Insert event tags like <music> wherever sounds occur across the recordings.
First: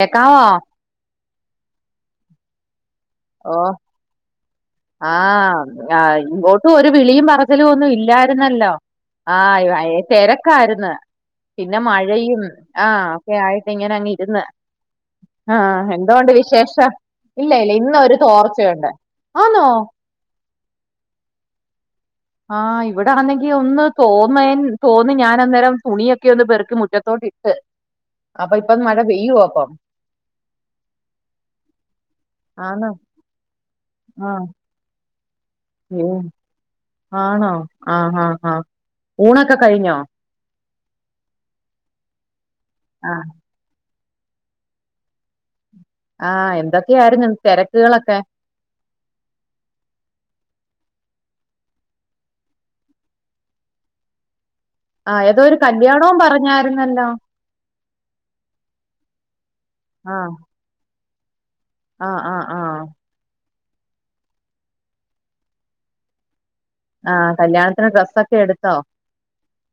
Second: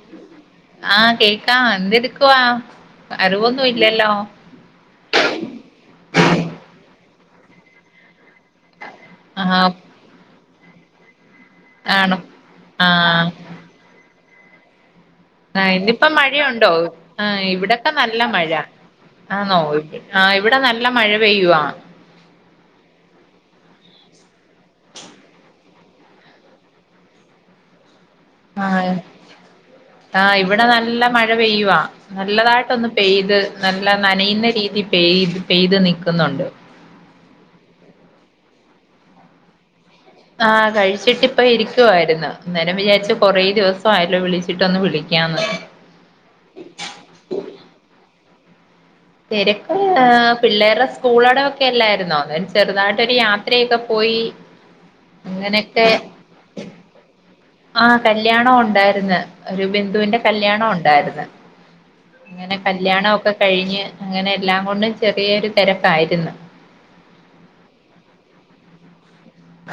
കേക്കാവോ ആഹ് കേക്കാം എന്തെടുക്കവാ ഓ അറിവൊന്നും ഇല്ലല്ലോ. ആഹ് ആ ഇങ്ങോട്ടും ഒരു വിളിയും പറച്ചിലും ഒന്നും ഇല്ലായിരുന്നല്ലോ. ആഹ് തിരക്കായിരുന്നു പിന്നെ ആണോ മഴയും ആ ആഹ് ഒക്കെ ആയിട്ട് ഇങ്ങനെ അങ്ങ് ഇരുന്ന്. ആഹ് ഇന്നിപ്പം എന്തോണ്ട് മഴയുണ്ടോ വിശേഷം ആഹ് ഇല്ല ഇല്ല ഇവിടൊക്കെ ഇന്ന ഒരു നല്ല മഴ തോർച്ചയുണ്ട്. ആന്നോ ആഹ് ഇവിടെ നല്ല മഴ പെയ്യുവാ ആഹ് ഇവിടാന്നെങ്കി ഒന്ന് തോന്നേ തോന്ന് ഞാൻ അന്നേരം തുണിയൊക്കെ ഒന്ന് പെറുക്കി മുറ്റത്തോട്ടിട്ട് അപ്പ ഇപ്പൊന്ന് ആഹ് മഴ പെയ്യുവൊ ആഹ് ഇവിടെ നല്ല മഴ പെയ്യുവാ നല്ലതായിട്ടൊന്ന് ആന്നോ പെയ്ത് നല്ല ആഹ് നനയുന്ന രീതി പെയ് പെയ്ത് അയ്യോ നിക്കുന്നുണ്ട് ആണോ ആഹ് ആഹ് ഹാ ഊണൊക്കെ കഴിഞ്ഞോ ആഹ് കഴിച്ചിട്ടിപ്പ ഇരിക്കുവായിരുന്നു അന്നേരം വിചാരിച്ച ആഹ് കൊറേ ദിവസം പായല്ലോ ഒന്ന് വിളിച്ചിട്ടൊന്ന് വിളിക്കാന്ന് ആഹ് എന്തൊക്കെയായിരുന്നു തെരക്കുകളൊക്കെ തെരക്ക് പിള്ളേരുടെ സ്കൂളട വ് ഒക്കെ അല്ലായിരുന്നോ അ ചെറുതായിട്ടൊരു യാത്രയൊക്കെ പോയി ആ ഏതോ ഒരു അങ്ങനെയൊക്കെ കല്യാണവും പറഞ്ഞായിരുന്നല്ലോ ആഹ് കല്യാണം ഉണ്ടായിര്ന്ന് ഒരു ബന്ധുവിന്റെ ആഹ് കല്യാണം ഉണ്ടായിര്ന്ന് ആഹ് ആഹ് ഇങ്ങനെ ആഹ് കല്യാണ ഒക്കെ കഴിഞ്ഞ് അങ്ങനെ എല്ലാം കൊണ്ടും ചെറിയൊരു തെരക്കായിരുന്നു ആഹ് കല്യാണത്തിന് ഡ്രസ്സൊക്കെ എടുത്തോ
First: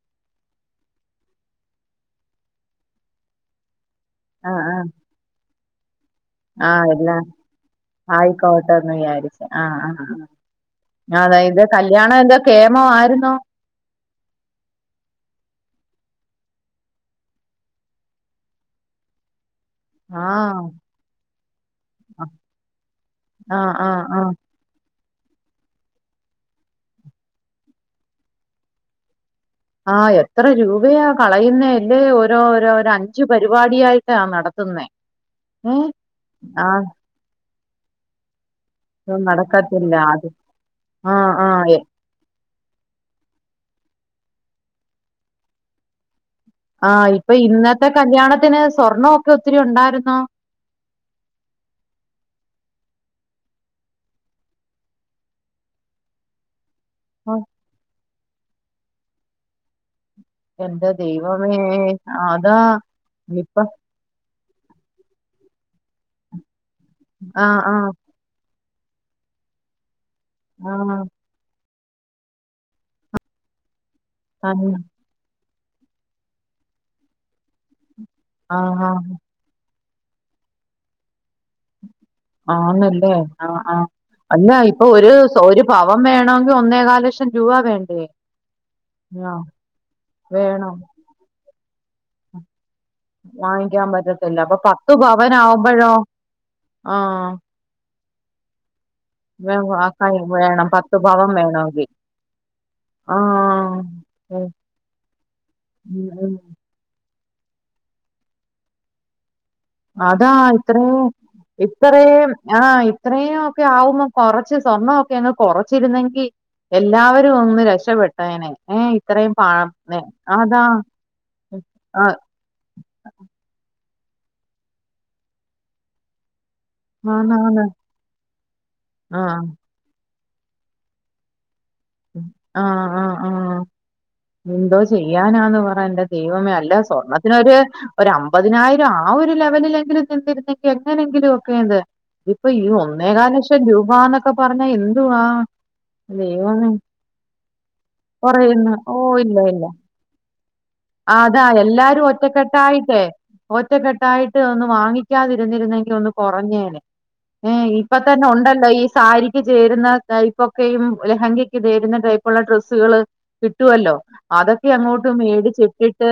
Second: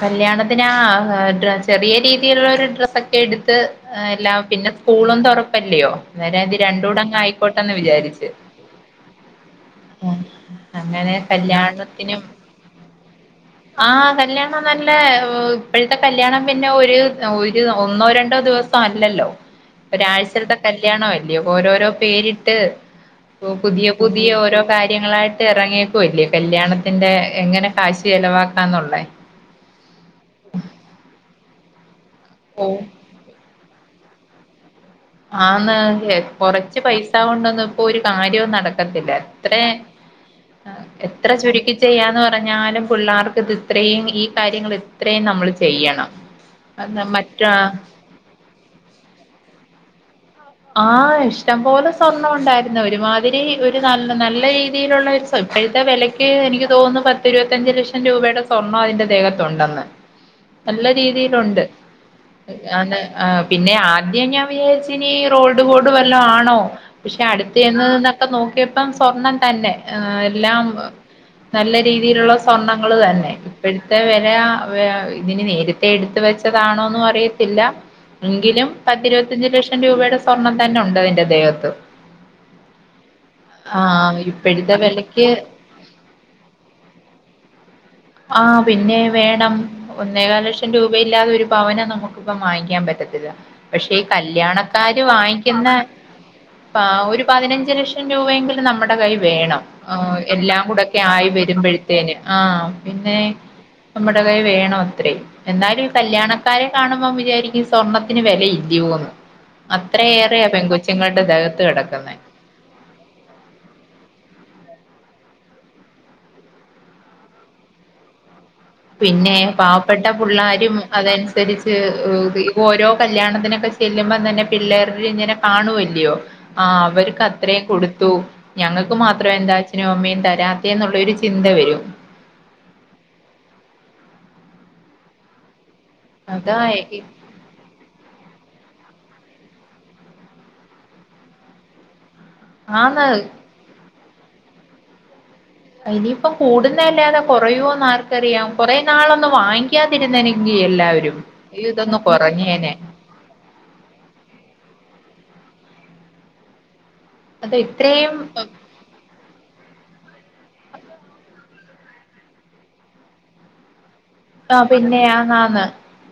കല്യാണത്തിന് ആഹ് ചെറിയ രീതിയിലുള്ള ഒരു ഡ്രസ്സൊക്കെ എടുത്ത് അ എല്ലാം ആഹ് പിന്നെ ആഹ് സ്കൂളും തുറപ്പല്ലയോ അന്നേരം ഇത് ആഹ് രണ്ടൂടങ്ങ് എല്ലാം ആയിക്കോട്ടെന്ന് വിചാരിച്ച് ആയിക്കോട്ടന്ന വിചാരിച്ച ആഹ് ആ അങ്ങനെ അതായത് കല്യാണം കല്യാണത്തിനും എന്താ കേമം ആയിരുന്നോ ആഹ് കല്യാണം നല്ല ഇപ്പോഴത്തെ കല്യാണം പിന്നെ ഒരു ഒരു ഒന്നോ രണ്ടോ ദിവസം അല്ലല്ലോ ഒരാഴ്ചത്തെ ആഹ് കല്യാണവല്ലെയോ ഓരോരോ പേരിട്ട് ആഹ് പുതിയ ആഹ് പുതിയ ആഹ് ഓരോ കാര്യങ്ങളായിട്ട് ഇറങ്ങിയേക്കുവല്ലെയോ കല്യാണത്തിന്റെ എങ്ങനെ കാശ് ചെലവാക്കാന്നുള്ളേ ആ എത്ര രൂപയാ കളയുന്നെല്ലേ ഓരോ ഓ ഓരോ അ അഞ്ച് പരിപാടിയായിട്ടാ നടത്തുന്നത് ആന്ന് കൊറച്ച് പൈസ കൊണ്ടൊന്നും ഇപ്പൊ ഒരു കാര്യവും നടക്കത്തില്ല എത്ര ഇല്ല അത് എത്ര ആഹ് ചുരുക്കി ആഹ് ചെയ്യാന്ന് പറഞ്ഞ പറഞ്ഞാലും പിള്ളേർക്ക് ഇത് ഇത്രയും ഈ കാര്യങ്ങൾ ഇത്രയും നമ്മൾ ചെയ്യണം അത് ആഹ് ഇപ്പൊ മറ്റ ഇന്നത്തെ കല്യാണത്തിന് സ്വർണൊക്കെ ഒത്തിരി ഉണ്ടായിരുന്നോ ആഹ് ഇഷ്ടം പോലെ സ്വർണം ഉണ്ടായിരുന്നു ഒരുമാതിരി ഒരു നല്ല നല്ല രീതിയിലുള്ള ഇപ്പഴത്തെ വെലയ്ക്ക് എനിക്ക് തോന്നുന്നു ഓഹ് പത്തിരുപത്തഞ്ച് ലക്ഷം രൂപയുടെ സ്വർണ്ണം അതിന്റെ ദേഹത്തുണ്ടെന്ന് നല്ല എന്റെ ദൈവമേ രീതിയിലുണ്ട് അതാ അ ഇപ്പൊ പിന്നെ ആദ്യം ഞാൻ വിചാരിച്ച് ഇനി റോൾഡ് ഗോൾഡ് വല്ലോ ആണോ പക്ഷെ അടുത്ത് ആഹ് ചെന്ന് ആഹ് നിന്നപ്പോ നോക്കിയപ്പം സ്വർണം തന്നെ എല്ലാം ആഹ് നല്ല രീതിയിലുള്ള സ്വർണ്ണങ്ങള് തന്നെ ഇപ്പോഴത്തെ വെല തന്നെ ഇതിന് നേര ത്തെ എടുത്തു വെച്ചതാണോന്നും അറിയത്തില്ല എങ്കിലും ആഹ് ആഹ് പത്തിരുപത്തിയഞ്ച് ലക്ഷം രൂപയുടെ സ്വർണം തന്നെ ഉണ്ട് അതിന്റെ ദേഹത്ത് ആന്നല്ലേ ആ ആഹ് അല്ല ഇപ്പോഴത്തെ ഇപ്പൊ ഒരു വിലക്ക് ഒരു പവൻ വേണോങ്കി ഒന്നേകാല് ലക്ഷം രൂപ വേണ്ടേ ആ പിന്നെ ആഹ് വേണം ഒന്നേകാല് ലക്ഷം വേണം രൂപയില്ലാതെ ഒരു പവന് നമുക്കിപ്പം വാങ്ങിക്കാൻ പറ്റത്തി വാങ്ങിക്കാൻ പക്ഷേ ഈ പറ്റത്തില്ല അപ്പൊ പത്ത് കല്യാണക്കാര് പവൻ വാങ്ങിക്കുന്ന ആവുമ്പോഴോ ഒരു ആഹ് പതിനഞ്ച് ലക്ഷം രൂപയെങ്കിലും നമ്മുടെ കൈ വേണം എല്ലാം വേണം പത്ത് കൂടെയൊക്കെ പവൻ ആയി വേണമെങ്കിൽ വരുമ്പോഴത്തേന് ആഹ് ന്നെ ആഹ് നമ്മടെ കയ് വേണം അത്രയും എന്നാലും ഉം കല്യാണ ഉം കാ രെ കാണുമ്പോ വിചാരിക്കും സ്വർണത്തിന് വില ഇല്ലയൊന്ന് അതാ അത്രയേറെയ പെൺകൊച്ചുങ്ങളുടെ ദേഹത്ത് കെടക്കുന്ന ആഹ് ഇത്രയും ഒക്കെ ആവുമ്പോ കൊറച്ച് സ്വർണ്ണൊക്കെ അങ്ങ് കൊറച്ചിരുന്നെങ്കി എല്ലാവരും ഒന്ന് രക്ഷപ്പെട്ടേനെ ഏ ഇത്രയും പിന്നെ പ പാവപ്പെട്ട അതാ പുള്ളാരും അതനുസരിച്ച് ആ ഓരോ കല്യാണത്തിനൊക്കെ ചെല്ലുമ്പ തന്നെ പിള്ളേർ ഇങ്ങനെ കാണുവല്ലയോ ആഹ് അവർക്ക് ആന്ന് അത്രയും ആന്ന് കൊടുത്തു ഞങ്ങൾക്ക് ആ മാത്രം എന്താ പിന്നെ ഹോമിയും തരാപ്പിയെന്നുള്ളൊരു ചിന്ത വരും ആഹ് ആഹ് ആഹ് എന്തോ ചെയ്യാനാന്ന് പറ എന്റെ ദൈവമേ അല്ല അതാ സ്വർണ്ണത്തിനൊരു ഒരു അമ്പതിനായിരം ആ ഒരു ലെവലിലെങ്കിലും നിന്നിരുന്നെങ്കിൽ എങ്ങനെങ്കിലും ഒക്കെയത് ഇപ്പൊ ഈ ആന്ന് ഒന്നേകാൽ ലക്ഷം രൂപാന്നൊക്കെ പറഞ്ഞാ എന്തുവാ ഇനിയിപ്പം ദൈവമേ കൂടുന്നതല്ലാതെ കുറയോന്ന് ആർക്കറിയാം കൊറയുന്നു കുറേ ഓ നാള് ഒന്ന് ഇല്ല ഇല്ല വാങ്ങിക്കാ തിരുന്നെനെങ്കി ആ, എല്ലാവരും അതാ ഇതൊന്ന് എല്ലാരും കൊറഞ്ഞേനെ ഒറ്റക്കെട്ടായിട്ടേ ഒറ്റക്കെട്ടായിട്ട് ഒന്ന് വാങ്ങിക്കാതിരുന്നിരുന്നെങ്കിൽ ഒന്ന് കൊറഞ്ഞേനെ മ് അത് ഇപ്പൊ ഇത്രയും തന്നെ ഉണ്ടല്ലോ ഈ സാരി ക്ക് ചേരുന്ന ടൈപ്പൊക്കെയും ലെഹങ്കക്ക് ചേരുന്ന ടൈപ്പുള്ള ഡ്രസ്സുകള് കിട്ടുവല്ലോ അതൊക്കെ പിന്നെ അങ്ങോട്ട് മേടിച്ചി ആന്നാന്ന് ട്ടിട്ട്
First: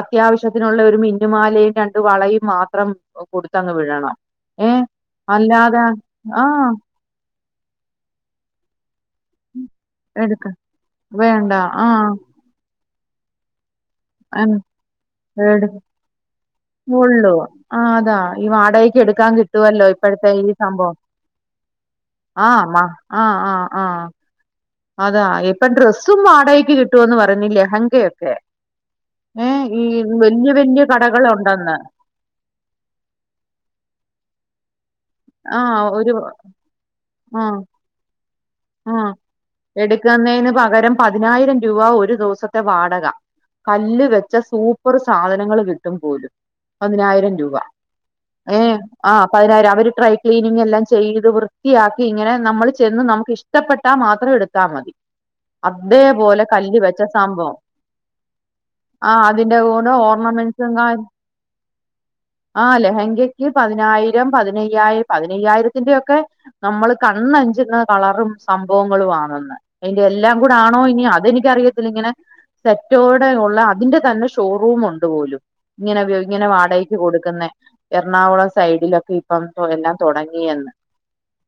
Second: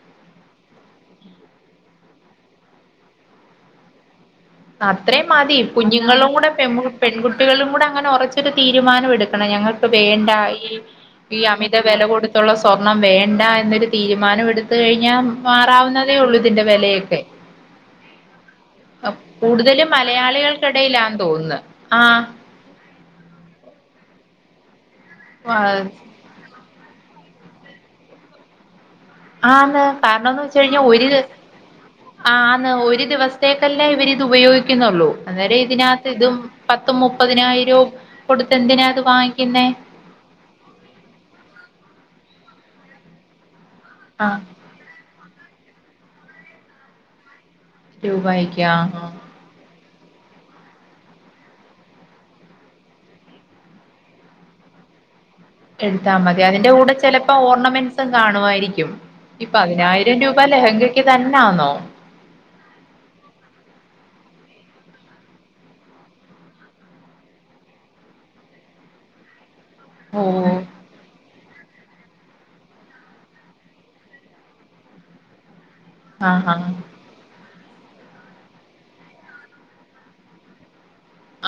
അത്യാവശ്യത്തിനുള്ള ഒരു മിന്നുമാലയും രണ്ട് വളയും മാത്രം കൊടുത്തങ് വിടണം ഏഹ് അത്രയും മതി അല്ലാതെ കുഞ്ഞുങ്ങളും കൂടെ ആഹ് പെൺപു പെൺകുട്ടികളും കൂടെ അങ്ങനെ ഒറച്ചൊരു തീരുമാനം എടു ക്കണം ഞങ്ങൾക്ക് വേണ്ട എടുക്ക ഈ ഈ വേണ്ട അമിത വെല ആഹ് കൊടുത്തുള്ള സ്വർണം വേണ്ട എന്നൊരു എ തീരുമാനം എടുത്ത് കഴിഞ്ഞാ എടു മാറാവുന്നതേ ഉള്ളൂ ഇതിന്റെ വിലയൊക്കെ എടുക്കാങ്കി കൂടുതലും മലയാളികൾക്കിടയിലാന്ന് തോനുന്ന് ആ ആഹ് മ ആഹ് ആഹ് ആഹ് അതാ ഇപ്പൊ ഡ്രസ്സും വാടകക്ക് കിട്ടുവന്ന് പറഞ് ലഹങ്കയൊക്കെ ഏഹ് ആന്ന് ഈ കാരണംന്ന് വല്യ വെച്ച് കഴിഞ്ഞാ വല്യ ഒരു കടകൾ ഒണ്ടെന്ന് ആന്ന് ഒരു ദിവസത്തേക്കല്ലേ ഇവരിത് ഉപയോഗിക്കുന്നൊള്ളൂ ആ അന്നേരം ഒരു ഇതിനകത്ത് ഇതും പത്തും ആ മുപ്പതിനായിരോം കൊടുത്ത് എന്തിനത് വാങ്ങിക്കുന്നേ ക്ക്‌ന്നേനു പകരം പതിനായിരം രൂപ ഒരു ദിവസത്തെ വാടക കല്ല് വെച്ച ആഹ് സൂപ് പ്പർ സാധനങ്ങൾ കിട്ടും പോലും പതിനായിരം രൂപ ഏഹ് ആഹ് പതിനായിരം അവര് ട്രൈ ക്ലീനിങ്ങ് എല്ലാം ചെയ്ത് വൃത്തിയാക്കി ഇങ്ങനെ നമ്മൾ ചെന്ന് നമുക്ക് ഇഷ് ഷ്ടപ്പെട്ടാ മാത്രം എടുത്താ മതി എടുത്താ മതി അതേപോലെ അതിന്റെ കല്ല് കൂടെ വെച്ച ചെലപ്പോ സംഭവം ഓർണമെന്റ്സും കാണുമായിരിക്കും ആഹ് ഈ അതിന്റെ കൂടെ പതിനായിരം രൂപ ഓർണമെന്റ്സും കാ ലഹങ്കക്ക് തന്നാന്നോ ആഹ് ലഹങ്കയ്ക്ക് പതിനായിരം പതിനയ്യായിരം പതിനയ്യായിരത്തിന്റെ ഒക്കെ നമ്മള് കാണ്ണഞ്ചുന്ന കളറും സംഭവങ്ങളും ആന്നെന്ന് അതിന്റെ എല്ലാം ഓഹ് കൂടെ ആണോ ഇനി അതെനിക്കറിയ ത്തിലിങ്ങനെ സെറ്റോടെ ഒള്ള അതിന്റെ തന്നെ ഷോറൂം ഒണ്ട് പോലും ഇങ്ങനെ ആഹ് ഇങ്ങനെ ആഹ് വാടകക്ക് കൊടുക്കുന്ന എറണാകുളം സൈഡിലൊക്കെ ഇപ്പം എല്ലാം തുടങ്ങിയന്ന്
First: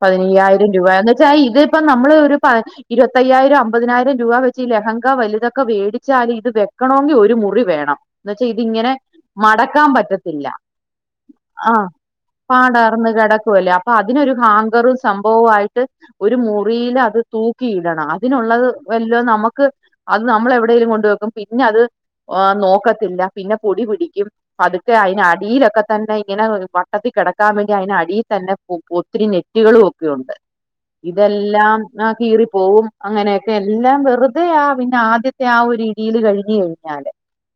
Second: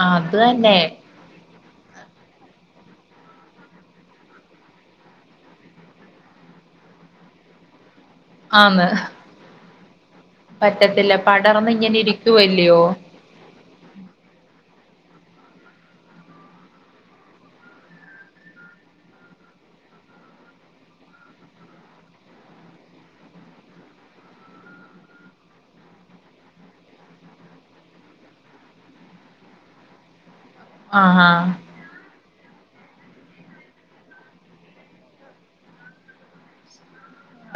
ആഹ് അത് പതിനയ്യായിരം തന്നെ രൂപന്ന് ച്ചാ ഇതിപ്പ നമ്മള് ഒരു പ ഇരുപത്തയ്യായിരം അമ്പതിനായിരം രൂപ വെച്ച് ഈ ലെഹങ്ക വലുതൊക്കെ വേടിച്ചാല് ഇത് വെക്കണോങ്കി ഒരു മുറി വേണം എന്ന് വെച്ചാ ഇത് ആന്ന് ഇങ്ങനെ മടക്കാൻ പറ്റ ത്തില്ല പറ്റത്തില്ല പടർന്ന് ആഹ് ഇങ്ങനെ ഇരിക്കുവല്ലയോ പാടർന്ന് കെടക്കുവല്ലേ അപ്പൊ അതിനൊരു ഹാങ്കറും സംഭവവും ആയിട്ട് ഒരു മൂ റിയിൽ അത് തൂക്കിയിടണം അതിനുള്ളത് വല്ലോ നമുക്ക് അത് നമ്മൾ എവിടേലും കൊണ്ട് വെക്കും പിന്നെ അത് നോക്കത്തില്ല പിന്നെ പൊടി പിടിക്കും പതുക്കെ അതിന് അടിയിലൊക്കെ തന്നെ ഇങ്ങനെ വട്ടത്തിൽ കിടക്കാൻ വേണ്ടി അയിതിനടിയിൽ തന്നെ ഒത്തിരി നെ കുട്ടികളും ഒക്കെ ഒണ്ട് ഇതെല് ആഹ് ആഹ് കീറി പോവും അങ്ങനെയൊക്കെ എല്ലാം വെറുതെയാ പിന്നെ ആദ്യത്തെ ആ ഒരു കീല് കഴിഞ്ഞ് കഴിഞ്ഞാല്.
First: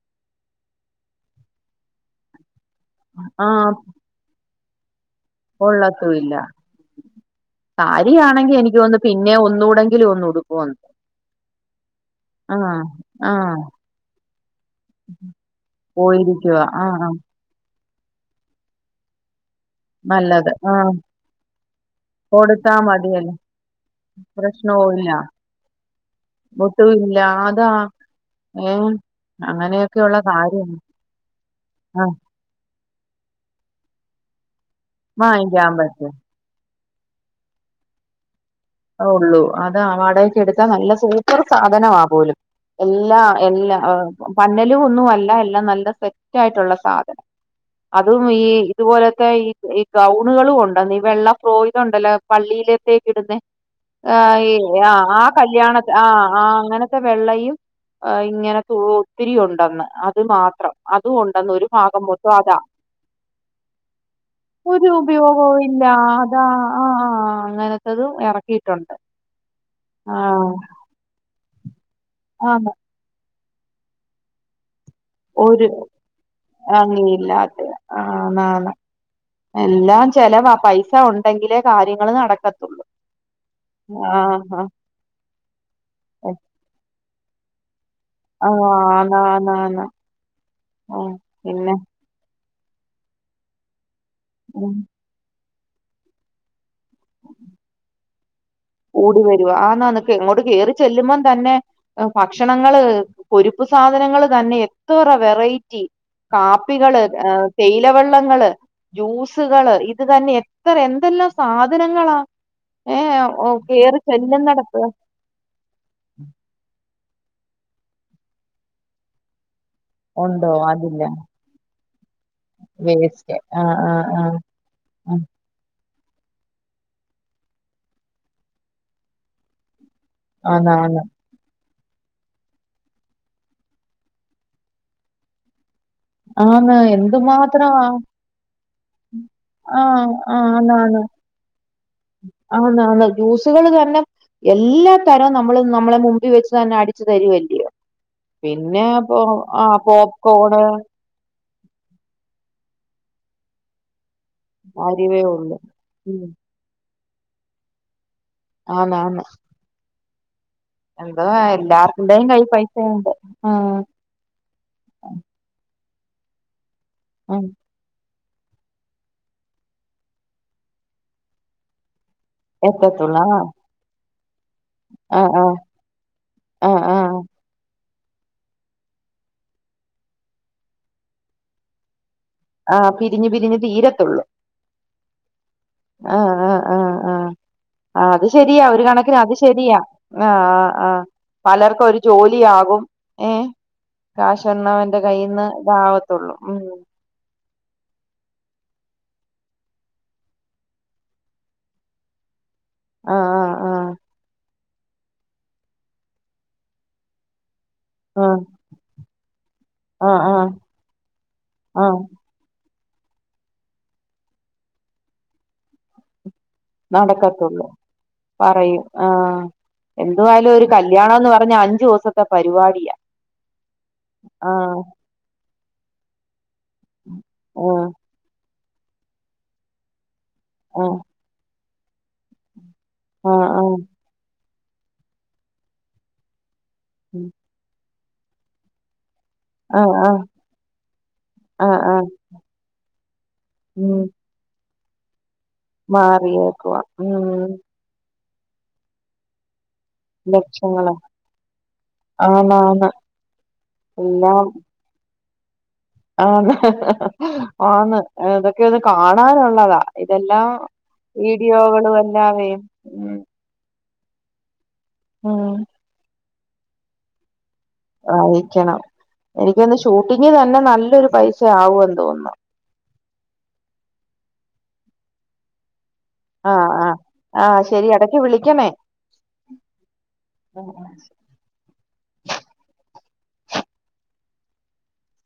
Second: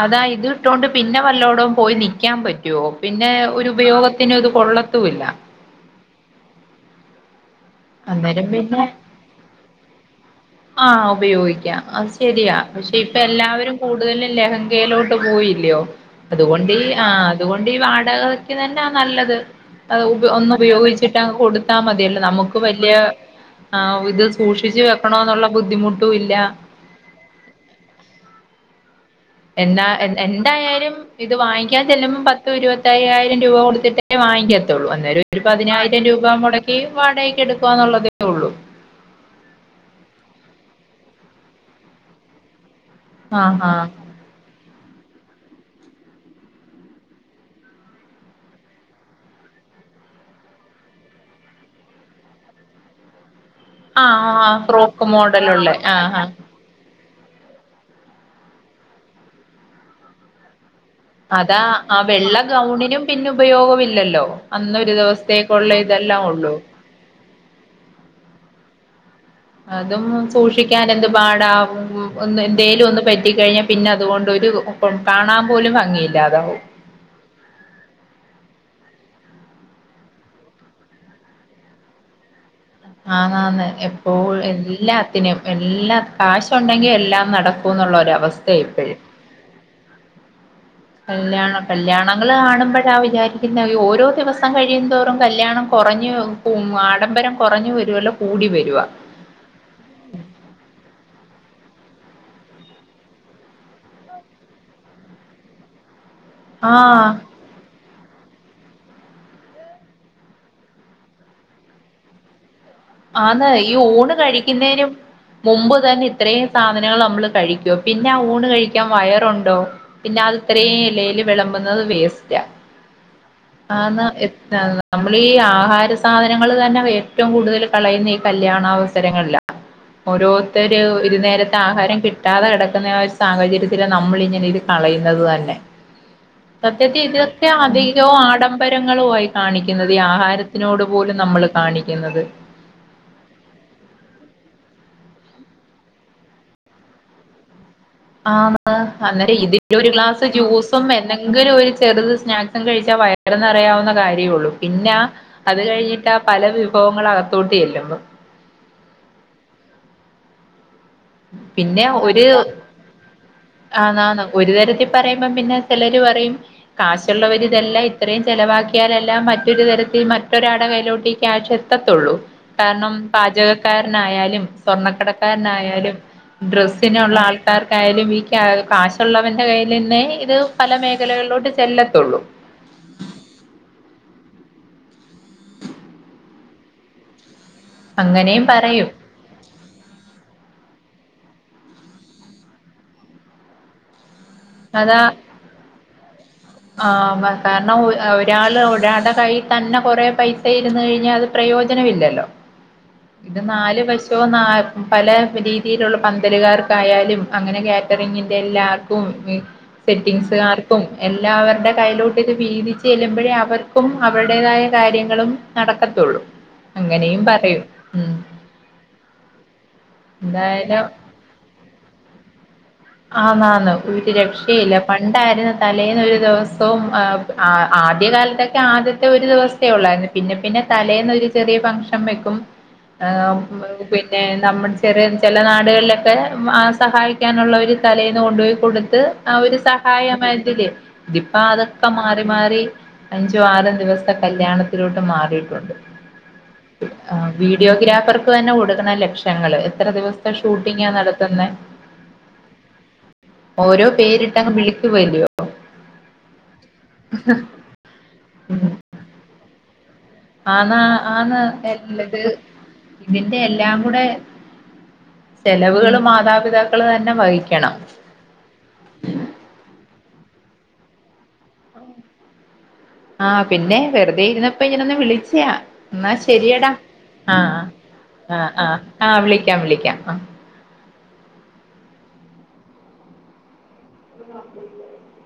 അതാ ഇതു ഇട്ടോണ്ട് പിന്നെ വല്ലോടം പോയി നിൽക്കാൻ പറ്റുവോ? പിന്നെ ആ ഒരു ഉപയോഗ പിന്നെ അത് കൊള്ളത്തു ഇല്ല. കൊള്ളത്തു ഇല്ല. അന്നേരം സാരിയാണെങ്കി എനിക്ക് പിന്നെ തോന്നുന്നു പിന്നെ ഒന്നൂടെങ്കിലും ഒന്നുടു ആഹ് ഉപയോഗിക്കാം അത് ശെരിയാ. ആ, പക്ഷെ ഇപ്പ ആ. എല്ലാവരും കൂടുതലും ലഹങ്കയിലോട്ട് പോയില്ല്യോ. പോയിരിക്കുവാ. അതുകൊണ്ടീ ആ, ആ. ആഹ് അതുകൊണ്ട് ഈ വാടകക്ക് തന്നാ നല്ലത്. അത് ഉപ നല്ലത്. ഒന്ന് ആ, ഉപയോഗിച്ചിട്ട് അങ്ങ് കൊടുത്താ മതിയല്ലോ. നമുക്ക് കൊടുത്താ വല്ല്യ മതിയല്ലോ. ആഹ് ഇത് സൂക്ഷിച്ചു പ്രശ്നവും വെക്കണോന്നുള്ള ബുദ്ധിമുട്ടും ഇല്ല. ട്ടൂല്ല ആതാ. ഏഹ്? എന്നാ എൻ എന്തായാലും ഇത് വാങ്ങിക്കാൻ ആ, ചെല്ലുമ്പോ പ ത്ത് ഇരുവത്തയ്യായിരം രൂപ കൊടുത്തിട്ടേ വാങ്ങിക്കത്തുള്ളൂ. അന്നേരം ഒരു വാങ്ങിക്കാൻ പതിനായിരം പറ്റും. രൂപ മൊട ഈ വാടകക്ക് എടുക്കുകാന്നുള്ളതേ ഉള്ളൂ. ഒള്ളൂ. അതാ വാടകക്ക് എടുത്താ നല്ല സൂപ്പർ സാധനവാ പോലും. എല്ലാ എല്ലാ ആഹ് പന്നലും ഒന്നും അല്ല. എല്ലാം നല്ല സെറ്റ് ആയിട്ടുള്ള സാധനം. അതും ഈ ഇതുപോലത്തെ ഈ ഈ ഗൗണുകളും ഉണ്ടെന്ന്. ഈ വെള്ള ഫ്രോയിഡ് ഉണ്ടല്ലോ. പള്ളിയിലത്തേക്ക് ഇടുന്നെ. ആഹ് ഈ ആഹ് ആഹ് കല്യാണത്ത് ആഹ് ആഹ് അങ്ങനെ. ത്തെ വെള്ളയും ഇങ്ങനത്തെ ഒത്തിരി ഉണ്ടെന്ന്. അത് മാത്രം. അതും ഉണ്ടെന്ന് അതാ, ഒരു ആ ഭാഗം മൊത്തം വെള്ള അതാ ഗൗണിനും പിന്നെ ഉപയോഗമില്ലല്ലോ, ഒരു അന്നൊരു ഉപയോഗവും ദിവസത്തേക്കുള്ള ഇല്ല ആഹ് ഇതെല്ലാം അതാ ഉള്ളൂ ആഹ് ആഹ്. അങ്ങനത്തതും എറക്കിയിട്ടുണ്ട്. അതും സൂക്ഷിക്കാൻ എന്ത് പാടാ. ആന്ന് എന്തേലും ഒന്ന് പറ്റിക്കഴിഞ്ഞാ പിന്നെ അതുകൊണ്ട് ഒരു, കാണാൻ പോലും ഭംഗിയില്ലാതാവും. ങ്ങിയില്ലാതെ ആഹ് ആന്നാന്ന്. എല്ലാം ചെലവാ. പൈസ ഉണ്ടെങ്കിലേ കാര്യങ്ങൾ നടക്കത് ആഹ് ആന്ന്. എപ്പോഴു എല്ലാ ത്തിനും എല്ലാ ആഹ് കാശ് ഉണ്ടെങ്കി എല്ലാം നടക്കൂന്നുള്ളൊരു അവസ് ആഹ്. ആന്ന് ആന്ന് ആന്ന്. ഉം കല്യാണം. പിന്നെ കല്ല്യാണങ്ങള് കാണുമ്പഴാ വിചാരിക്കുന്നേ അയ്യോ ഓരോ ദിവസം ഉം കഴിയുന്തോറും കല്യാണം കൊറഞ്ഞ്, ആഡംബരം കുറഞ്ഞ് വരുവല്ല കൂടി വരുവാ. കൂടി വരുവാ. ആന്നാന്ന് അങ്ങോട്ട് കേറി ചെല്ലുമ്പം തന്നെ ഭക്ഷണങ്ങള്, പൊരുപ്പ് സാധനങ്ങള് തന്നെ എത്തറ വെറൈറ്റി കാപ്പികള്, ആഹ് ഏഹ് തേയില വെള്ളങ്ങള് ജ്യൂസുകള് ഇത് തന്നെ എത്ര എന്തെല്ലാം സാധനങ്ങളാ. ഏഹ് ആന്ന്. ഓഹ് ഈ കേറി ഊണ് ചെല്ലുന്നിടത്ത് കഴിക്കുന്നേനും. മുമ്പ് തന്നെ ഇത്രയും സാധനങ്ങൾ നമ്മള് കഴിക്കോ. പിന്നെ ആ ഊണ് കഴിക്കാൻ വയറുണ്ടോ? പിന്നെ അത് ഉണ്ടോ ഇത്രയും അതില്ല എലയിൽ വെളമ്പുന്നത് വേസ്റ്റാ. വേസ്റ്റ് ആഹ് ആഹ് ആന്നാ ആഹ് <inaudible> ആഹ് നമ്മളീ ആഹാര സാധനങ്ങള് തന്നെ ഏറ്റവും കൂടുതൽ കളയുന്നെ ഈ കല്യാണ അവസരങ്ങളിലാ. ആന്ന് ഓരോരുത്തര് ആന്ന് ഒരു നേര ആഹാരം കിട്ടാതെ കെടക്കുന്ന ആ ഒരു സാഹചര്യത്തിലാ നമ്മളിങ്ങനെ ഇത് കളയുന്നത് തന്നെ. ആന്ന് സത്യത്തി ഇതൊക്കെ എന്തുമാത്രം അധികവും ആഡംബരങ്ങളുവാ ഈ കാണിക്കുന്നത് ഈ ആഹ് ആഹാരത്തിനോട് പോലും നമ്മൾ കാണിക്കുന്നത്. ആണ് ആണ്. ജ്യൂസുകള് തന്നെ എല്ലാ തരവും നമ്മള് നമ്മളെ മുമ്പിൽ വെച്ച് തന്നെ അടിച്ചു തരുവല്ലിയോ. ആന്ന്. അന്നേരം ഇതില് ഒരു ഗ്ലാസ് പോപ്കോണ് ജ്യൂസും എന്തെങ്കിലും ഒരു ചെറുത് സ്നാക്സും കഴിച്ചാ വയറ് നെറയാവുന്ന കാര്യേ ഉള്ളൂ. പിന്നാ അരിവേ ഉള്ളു അത് കഴിഞ്ഞിട്ടാ ഉം പല വിഭവങ്ങൾ അകത്തോട്ട് ചെല്ലുമ്പൊ. ആന്ന് ആന്ന്. എന്തോ പിന്നെ ഒരു എല്ലാരുടെയും കയ്യ് പൈസയുണ്ട് ഉം. ആന്നാന്ന് ഒരു തരത്തി പറയുമ്പം പിന്നെ ചെലര് പറയും ഉം കാശുള്ളവരിതെല്ലാ ത്രം ചെലവാക്കിയാലേ എല്ലാം മറ്റൊരു തരത്തിൽ മറ്റൊരാടെ കയ്യിലോട്ട് ഈ ക്യാഷ് എത്തത്തുള്ളൂ. കാര്ണം എത്തത്തുള്ളൂ പാചകക്കാരനായാലും ആഹ് ആഹ് സ്വർണക്കടക്കാരനായാലും. ആഹ് ആഹ് ഡ്രസ്സിനുള്ള ആഹ് ആൾ. ക്കാർക്കായാലും ഈ ക്യാ കാശുള്ളവന്റെ കയ്യിൽന്നെ ഇത് പല മേഖലകളിലോട്ട് ചെല്ലത്തുള്ളൂ. ആ പിരിഞ്ഞു പിരിഞ്ഞ് തീരത്തുള്ളു. <inaudible> ആഹ ആഹ് ആഹ് ആഹ അത് അങ്ങനെയും ശെരിയാ ഒരു പറയും കണക്കിന് അത് ശെരിയാ. ആ ആ ആ പലർക്കും ഒരു ജോലിയാകും ഏ. കാശ്ന്നവന്റെ കയ്യിന്ന് ഇതാവത്തുള്ളൂ ഉ ആ കാരണം ഒരാള് ഒരാളുടെ കയ്യി തന്നെ കൊറെേ പൈസ ഇരുന്നു കയ്ഞ്ഞാൽ അത് പ്രയോജനമില്ലല്ലോ. ആഹ് ഇത് ആഹ് നാല് വശോ ന പല രീതിയിലുള്ള പന്തല്കാർക്കായാലും അങ്ങനെ. ക റ്ററിംഗിൻ്റെ ആഹ് എല്ലാർക്കും ആഹ് ആഹ് സെറ്റിങ്സ് ആഹ് കാർക്കും എല്ലാവരുടെ ആഹ് കയ്യിലോട്ട്ത് വിതിച് ചെല്ലുമ്പോഴേ അവർക്കും അവരുടേതായ കാര്യങ്ങളും നടക്കത്തുള്ളൂ. അങ്ങനെയും പറയും നടക്കത്തുള്ളൂ ഉം പറയൂ ആ എന്ത് ആയാലും ഒരു എന്തായാലും കല്ല്യാ ണംന്ന് പറഞ്ഞ അഞ്ചുസത്തെ പരിപാടിയാ. ആന്ന് ആന്ന് വീട്ട് രക്ഷീല്ല ആഹ് പണ്ടായിര്ന്നു തലേന്ന് ഒരുസം പ്പം ആഹ് ആദ്യ കാലത്തൊക്കെ ആദ്യത്തെ ഒരു ദിവസേ ഒള്ളായിര്ന്ന് പിന്നെ പിന്നെ ആഹ് തലേന്ന് ഒരു ചെറിയ ഫംഗക്ഷൻ വെക്കും ആഹ് ആഹ് പി നമ്മ <unintelligible> ചെറിയ ചെല നാടുകളിലൊക്കെ ആ സഹായിക്കാനുള്ള ഒര് തലേന്ന് കൊണ്ട്പോയി കൊട്ത്ത് ആ ഒര് ആഹ് ആഹ് സഹായമതില് ദിപ്പോ ആഹ് അതൊക്കെ ആഹ് മാറി മാറി അഞ്ചോ ആറും ഉം ദിവസൊക്കെ. കല്യാണത്തിലോട്ട് മാറിയിട്ടുണ്ട് മാറിയേക്കുവാ ഉം വീഡിയോഗ്രാഫർ തന്നെ കൊടുക്കണം ലക്ഷങ്ങള് എത്ര ദേവസം ഷൂട്ടിംഗാ നടത്തുന്നേ ആന്ന ആന്ന ഓരോ പേരിട്ടങ്ങ് വിളിക്ക് <unintelligible> ആ ആന്ന് അതൊക്കെ ഒന്ന് കാണാനുള്ളതാ ഇതെല്ലാം ആന്നാ ആന്ന വീഡിയോകളും നല്ലത് എല്ലാവേ ഉം ഇതിന്റെ എല്ലാം കൂടെ ഉം ചെലവുകള് മാതാപിതാക്കള് തന്നെ വഹിക്കണം. വാഹിക്കണം എനിക്കൊന്ന് ഷൂട്ടിംഗ് തന്നെ നല്ലൊരു പൈസ ആവോന്ന് തോന്നുന്നു. ആ പിന്നെ വെറുതെ ഇരുന്നപ്പ ഇങ്ങനൊന്ന് വിളിച്ചാ. ന്നാ ശരിയടാ ആഹ് ആഹ് ആഹ ആഹ് ശരി ഇടക്ക് ആ ആ് വിളിക്കണേ ആഹ വിളിക്കാം വിളിക്കാം ആ. ഉ ആ <inaudible> <inaudible>